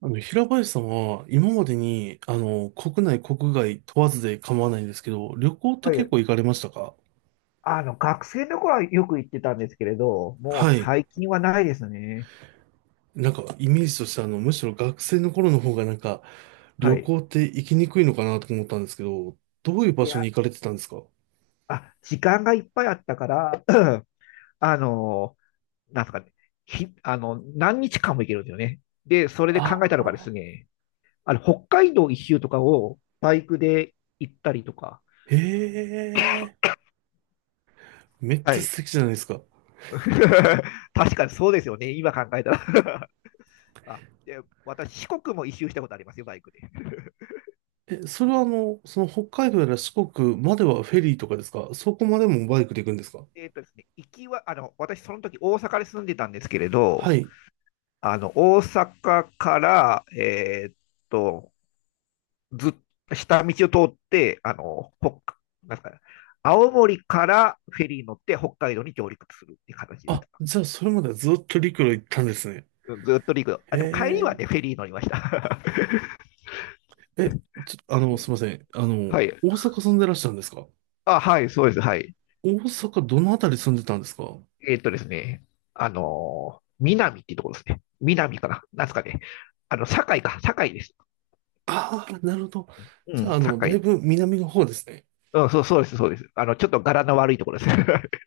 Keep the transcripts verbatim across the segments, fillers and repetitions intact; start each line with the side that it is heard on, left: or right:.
right: あの、平林さんは今までに、あの、国内、国外問わずで構わないんですけど、旅行って
left: は
right: 結
left: い。
right: 構行かれましたか？
left: あの、学生の頃はよく行ってたんですけれど、もう
right: はい。
left: 最近はないですね。
right: なんか、イメージとしてあの、むしろ学生の頃の方がなんか、
left: は
right: 旅
left: い。
right: 行って行きにくいのかなと思ったんですけど、どういう場
left: い
right: 所に
left: や、
right: 行かれてたんですか？
left: あ、時間がいっぱいあったから、あの、なんすかね、ひ、あの、何日間も行けるんですよね。で、それで
right: あ
left: 考えたのがです
right: あ
left: ね、あの、北海道一周とかをバイクで行ったりとか。
right: ー。へえ、めっ
left: は
right: ちゃ
left: い。
right: 素敵じゃないですか。
left: 確かにそうですよね。今考えたら、 あ、で、私、四国も一周したことありますよ、バイクで。
right: え、それはあの、その北海道やら四国まではフェリーとかですか？そこまでもバイクで行くんですか？
left: えっとですね、行きは、あの、私、その時大阪で住んでたんですけれど、
right: はい。
left: あの、大阪から、えーっと、ずっと下道を通って、あの、北、なんすかね、青森からフェリーに乗って北海道に上陸するっていう形でし
right: あ、
left: た。
right: じゃあそれまではずっと陸路行ったんですね。
left: ずっと陸路。あ、
right: へ
left: でも帰りはね、フ
right: え。
left: ェリー乗りました。
right: え、ちょ、あの、すいません。あの、
left: はい。
right: 大阪住んでらっしゃるんですか？
left: あ、はい、そうです。はい。
right: 大阪どのあたり住んでたんですか？
left: えーっとですね、あのー、南っていうところですね。南かな。なんですかね。あの、堺か。堺です。
right: ああー、なるほど。
left: う
right: じゃあ、
left: ん、
right: あの、だい
left: 堺。
right: ぶ南の方ですね。
left: うん、そう、そうです、そうです。あの、ちょっと柄の悪いところですね。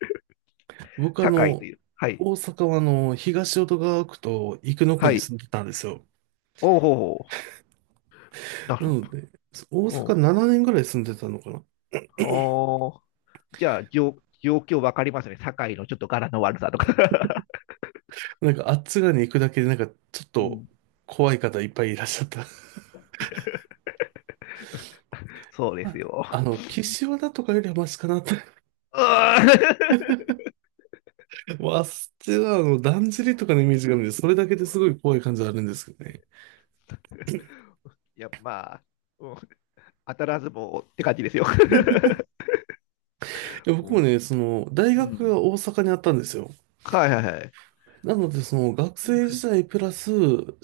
right: 僕、あ
left: 堺と
right: の、
left: いう。はい。
right: 大阪は、あの、東淀川区と生野区
left: は
right: に
left: い。
right: 住んでたんですよ。
left: おうほうほう。なる
right: な
left: ほ
right: ので、大阪
left: ど。
right: ななねんぐらい住んでたのかな？
left: おう。あー、じゃあ、状、状況わかりますね。堺のちょっと柄の悪さとか。
right: なんか、あっち側に行くだけで、なんか、ちょっ
left: う
right: と
left: ん、
right: 怖い方いっぱいいらっしゃった。
left: そうです
right: あ
left: よ。
right: あの、岸和田とかよりはマシかなと。
left: うー、
right: わあそっはあの、だんじりとかのイメージがあるんで、それだけ
left: う
right: ですご
left: ん、
right: い怖い感じはあるんですけどね。
left: いや、まあ、うん、当たらずもって感じですよ。
right: いや、僕もね、その、大
left: う
right: 学
left: ん。
right: が大阪にあったんですよ。
left: はいはいはい。
right: なので、その、学生時代プラス、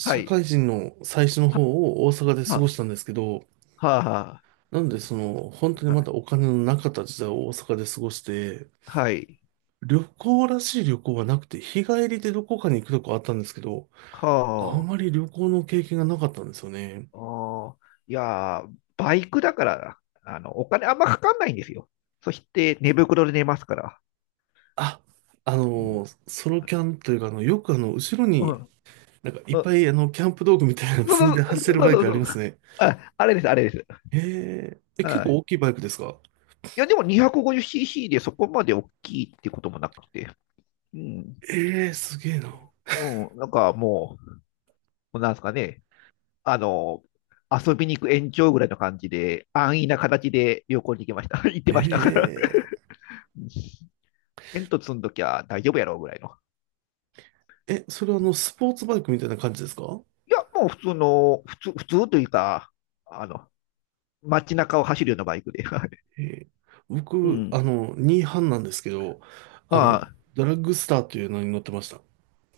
left: はい。
right: 会人の最初の方を大阪で過ご
left: は、
right: したんですけど、
left: は、は、
right: なので、その、本当に
left: は
right: ま
left: い。
right: だお金のなかった時代を大阪で過ごして、
left: はい、
right: 旅行らしい旅行はなくて、日帰りでどこかに行くとこあったんですけど、
left: は
right: あま
left: あ、
right: り旅行の経験がなかったんですよね。
left: おー、いやー、バイクだから、あの、お金あんまかかんないんですよ。そして、寝袋で寝ますから。
right: ああ
left: うん。
right: の、ソロキャンというか、あの、よくあの、後ろ
left: う
right: に
left: ん。
right: なんかいっ
left: うん、
right: ぱいあの、キャンプ道具みたいなの
left: そ
right: 積んで
left: うそう
right: 走る
left: そう
right: バイ
left: そう
right: クあ
left: そ
right: り
left: う。
right: ますね。
left: あ、あれです、あれです。
right: ええ、え、
left: う
right: 結構
left: ん。
right: 大きいバイクですか？
left: いや、でも にひゃくごじゅうシーシー でそこまで大きいってこともなくて。うん。
right: ええ、すげえな。
left: うん。なんかもう、なんですかね。あの、遊びに行く延長ぐらいの感じで、安易な形で旅行に行きました。行ってましたから。
right: え
left: テント積んどきゃ大丈夫やろうぐらいの。
right: え、え、それはあの、スポーツバイクみたいな感じですか？
left: いや、もう普通の、普通、普通というか、あの、街中を走るようなバイクで。はい。
right: ええ、
left: う
right: 僕、あ
left: ん。
right: の、ニーハンなんですけど、あの、
left: あ
right: ドラッグスターというのに乗ってました。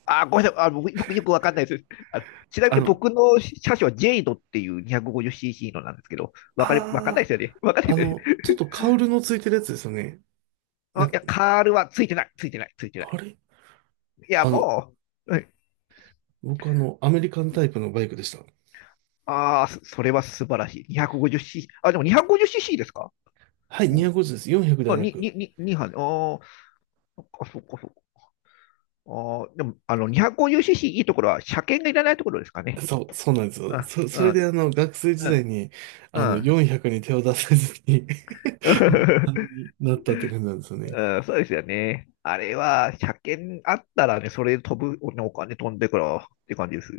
left: あ、あごめんなさい。あの、僕よくわかんないです。あの、ちなみ
right: あ
left: に
right: の、
left: 僕の車種はジェイドっていう にひゃくごじゅうシーシー のなんですけど、わかれ、わかんないで
right: あ
left: すよね。わかんな
right: あ、
left: い
right: あ
left: ですよ
right: の、
left: ね。
right: ちょっとカウルのついてるやつですよね。な、
left: あ、いや、カールはついてない、ついてない、ついてない。
right: あれ
left: いや、
right: あの、
left: もう、はい、
right: 僕あの、アメリカンタイプのバイクでした。
left: ああ、そそれは素晴らしい。にひゃくごじゅうシーシー。あ、でも にひゃくごじゅうシーシー ですか？
right: はい、
left: うん。
right: にひゃくごじゅうです。よんひゃくでは
left: あ、
right: な
left: に、に、
right: く。
left: に、にー班。ああ、そっかそっかそ、おー、でも、あの、にひゃくごじゅうシーシー いいところは、車検がいらないところですかね。
right: そう、そうなんですよ。
left: あ、
right: そ、
left: う
right: それで
left: ん、
right: あの、学生時
left: う
right: 代
left: ん、
right: に、
left: う
right: あの、
left: ん。
right: よんひゃくに手を出せずに う班 になったって感じなんですよね。
left: うん、そうですよね。あれは、車検あったらね、それで飛ぶ、ねお金飛んでからって感じです。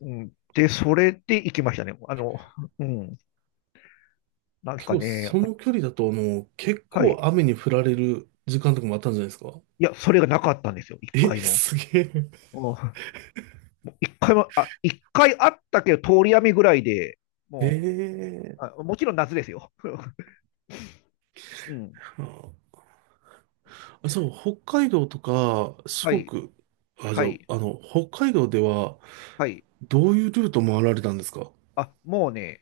left: うん、で、それで行きましたね。あの、うん、なんです
right: 結
left: か
right: 構、
left: ね。
right: そ
left: あ、
right: の距離だと、あの、結
left: は
right: 構
left: い。
right: 雨に降られる時間とかもあったんじゃないですか？
left: いや、それがなかったんですよ、一
right: え、
left: 回も。
right: すげえ。
left: うん、一回も、あ、一回あったけど、通り雨ぐらいで、
right: え
left: も
right: え、
left: う、あ、もちろん夏ですよ。うん、
right: あ、そう、北海道とか、四
left: はい、
right: 国、あ、じ
left: は
right: ゃあ、
left: い、
right: あの、北海道では、
left: はい。
right: どういうルート回られたんですか？
left: あ、もうね、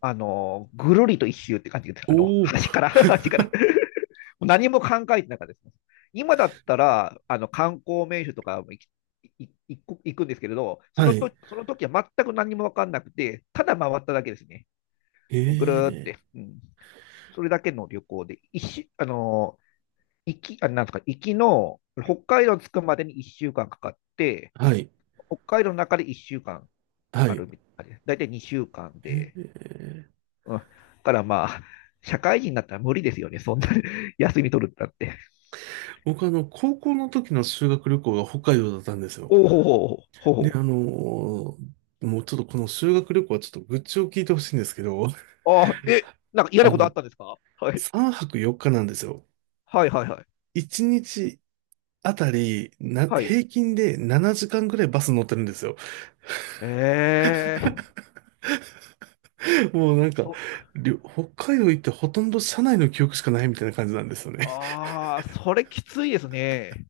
left: あの、ぐるりと一周って感じです。
right: お
left: あの、
right: お
left: 端
right: ー、
left: から、端から。何も考えてなかったです。今だったら、あの、観光名所とかも行きい行く行くんですけれど、そ
right: は
left: のと、
right: い。
left: その時は全く何も分かんなくて、ただ回っただけですね。ぐるーっ
right: ええ、
left: て。うん。それだけの旅行で、一周、あの、行き、あ、なんですか、行きの、北海道着くまでにいっしゅうかんかんかかって、
right: はい、
left: 北海道の中でいっしゅうかんかんか
right: は
left: か
right: い。
left: るみたいな感じです。だいたいにしゅうかんで、
right: ええ、
left: うん。だからまあ、社会人になったら無理ですよね。そんな、 休み取るってなって。
right: 僕あの、高校の時の修学旅行が北海道だったんですよ。
left: おお、ほうほほ
right: で、あ
left: ほ、
right: のーもうちょっとこの修学旅行はちょっと愚痴を聞いてほしいんですけど、
left: ああ、え、なんか嫌な
right: あ
left: ことあっ
right: の、
left: たんですか？はい。
right: さんぱくよっかなんですよ。
left: はいはいはい。
right: いちにちあたり、な、
left: はい。
right: 平均でななじかんぐらいバス乗ってるんですよ。
left: ええ
right: もうなんか、
left: と、
right: りょ北海道行ってほとんど車内の記憶しかないみたいな感じなんですよね。
left: ああ、それきついですね。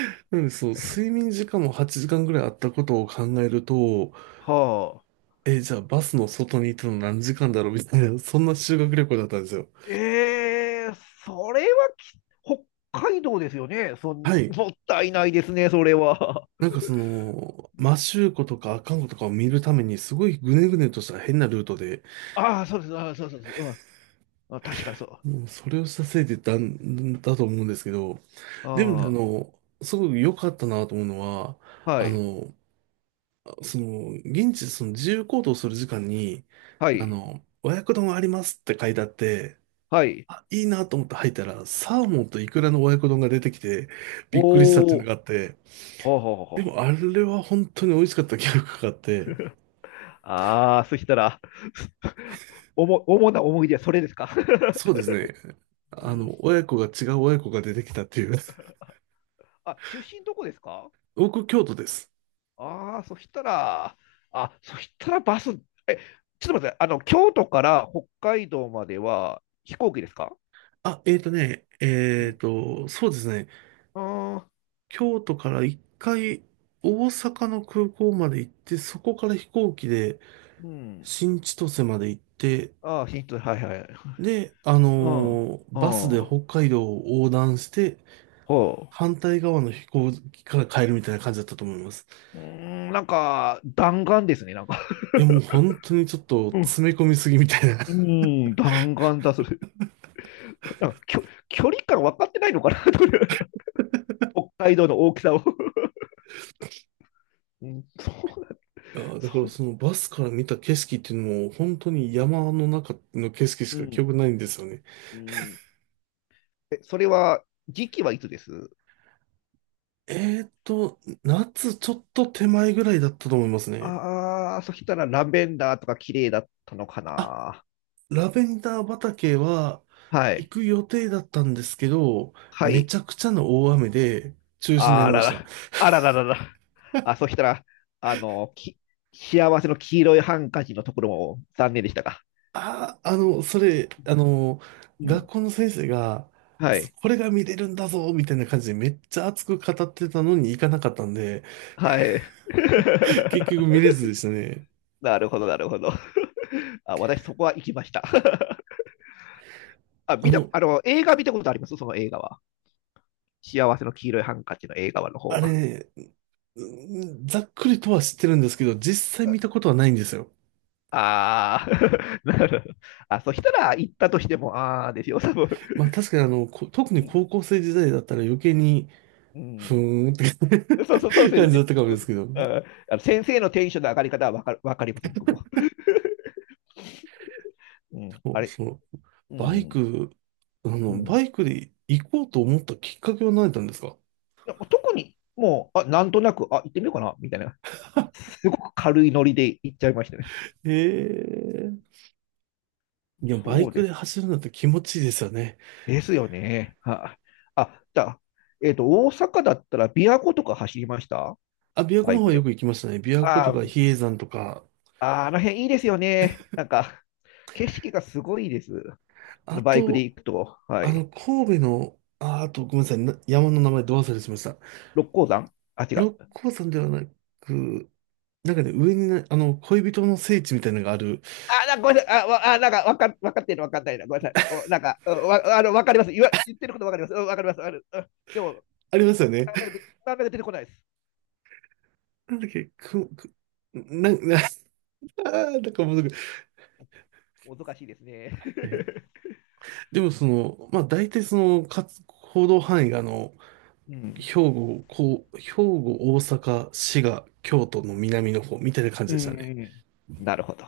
right: なので、そう、睡眠時間もはちじかんぐらいあったことを考えると、
left: はあ。
right: え、じゃあバスの外にいたの何時間だろうみたいな、そんな修学旅行だったんですよ。
left: ええ、それはき、北海道ですよね。そ
right: は
left: ん、
right: い。
left: もったいないですね、それは。
right: なんかその、摩周湖とか阿寒湖とかを見るために、すごいぐねぐねとした変なルートで、
left: ああ、そうです、ああ、そうそうそう、うん。あ、確かにそう。
right: もうそれをしたせいでだだと思うんですけど、でもね、あ
left: あ
right: の、すごく良かったなと思うのは、
left: あ、は
right: あ
left: い、
right: の、その、現地でその自由行動する時間に、
left: は
right: あ
left: い、
right: の、和訳丼ありますって書いてあって、
left: はい。
right: あ、いいなと思って入ったら、サーモンとイクラの和訳丼が出てきて、びっくりしたってい
left: お
right: うの
left: お、
right: があって、
left: ほうほうほうほう。
right: でもあれは本当に美味しかった記憶があって、
left: ああ、そしたら、おも、主な思い出はそれですか？
right: そうですね。
left: う
right: あの、
left: ん、
right: 親子が違う親子が出てきたっていう。
left: あ、出身どこですか？
right: 僕、京都です。
left: ああー、そしたら、あ、そしたらバス、え、ちょっと待って、あの、京都から北海道までは飛行機ですか？
right: あ、えーとね、
left: う
right: え
left: ん、
right: ーと、そうですね。
left: ああ、
right: 京都から一回、大阪の空港まで行って、そこから飛行機で
left: うん。
right: 新千歳まで行って、
left: ああ、ヒンはいはい。
right: で、あ
left: うん、うん、
right: のーバスで
left: ほ
right: 北海道を横断して、反対側の飛行機から帰るみたいな感じだったと思います。
left: う。うーん、なんか、弾丸ですね、なんか。
right: いや、もう本当にちょっと
left: う
right: 詰
left: ん、
right: め込みすぎみたいな。
left: うん、弾丸だ、それ。なんか、きょ、距離感分かってないのかな、という北海道の大きさを。うん、そう、
right: いやー、だか
left: そ
right: ら
left: う。
right: そのバスから見た景色っていうのも、本当に山の中の景色し
left: う
right: か記
left: ん、
right: 憶ないんですよね。
left: うん。え、それは、時期はいつです？
right: えーっと、夏ちょっと手前ぐらいだったと思いますね。
left: ああ、そしたらラベンダーとか綺麗だったのか
right: あ、
left: な。
right: ラベンダー畑は
left: は
right: 行
left: い。
right: く予定だったんですけど、
left: は
right: めちゃ
left: い。
right: くちゃの大雨で中止にな
left: あ
right: りま
left: ら
right: した。
left: ら、あらららら。あ、そしたら、あの、き、幸せの黄色いハンカチのところも残念でしたか？
right: ああ、あの、それ、あの、
left: う
right: 学
left: ん。
right: 校の先生が、
left: はい。
right: これが見れるんだぞ、みたいな感じでめっちゃ熱く語ってたのに行かなかったんで、
left: はい。
right: 結局見れずでしたね。
left: なるほど、なるほど。あ、私そこは行きました。あ、
right: あ
left: 見た、
right: の、
left: あの、映画見たことあります？その映画は。幸せの黄色いハンカチの映画の方
right: あ
left: は。
right: れね、うん、ざっくりとは知ってるんですけど、実際見たことはないんですよ。
left: ああ、なるほど。あ、そしたら行ったとしても、ああですよ、多分。
right: まあ確かにあの、こ特に
left: うん。
right: 高校生時代だったら余計に、
left: う
right: ふ
left: ん、
right: ーんって
left: そうそう、そう で
right: 感
left: す
right: じだっ
left: ね。
right: たかも
left: そ
right: で
left: う、
right: すけど、
left: ああの先生のテンションの上がり方はわかる、わかります、僕も。うん。
right: そ
left: あ
right: う
left: れ、
right: そう、
left: う
right: バイ
left: ん。
right: ク、あ
left: う
right: の、
left: ん。
right: バイクで行こうと思ったきっかけは何だったんですか？
left: なんか特に、もう、あ、なんとなく、あ、行ってみようかな、みたいな。すごく軽いノリで行っちゃいましたね。
right: ええー、でもバイ
left: そう
right: ク
left: で
right: で
left: す。
right: 走るのって気持ちいいですよね。
left: ですよね。はあ、あ、じゃあ、えっと、大阪だったら、琵琶湖とか走りました？
right: あ、琵琶湖
left: バ
right: の
left: イ
right: 方
left: ク
right: はよ
left: で。
right: く行きましたね。琵琶湖
left: あ
right: と
left: あ、
right: か比叡山とか、
left: あー、あの辺いいですよね。なんか、景色がすごいです。の
right: あ
left: バイクで
right: と、
left: 行くと、は
right: あの、
left: い。
right: 神戸の、あ、あとごめんなさい、な山の名前ど忘れしました。
left: 六甲山、あ、違う。
right: 六甲山ではなく、なんかね、上にね、あの、恋人の聖地みたいなのがある、
left: あ、なごめんなさい。あ、わあ、なんか、わか、わかってるのわかんないな。ごめんなさい。お、なんか、おわ、あの、わかります。言わ、言ってることわかります。うん、わかります。ある。うん、でも、
right: ありますよね。
left: なかなか出てなかなか出てこないです。
right: なんだっけ、く、く、な、な、あーなんかもうすぐ、
left: おどかしいですね。
right: えー でもその、まあ大体その、かつ、行動範囲があの、
left: うん。
right: 兵庫、こう、兵庫、大阪、滋賀、京都の南の方みたいな感
left: う
right: じでしたね。
left: ん。なるほど。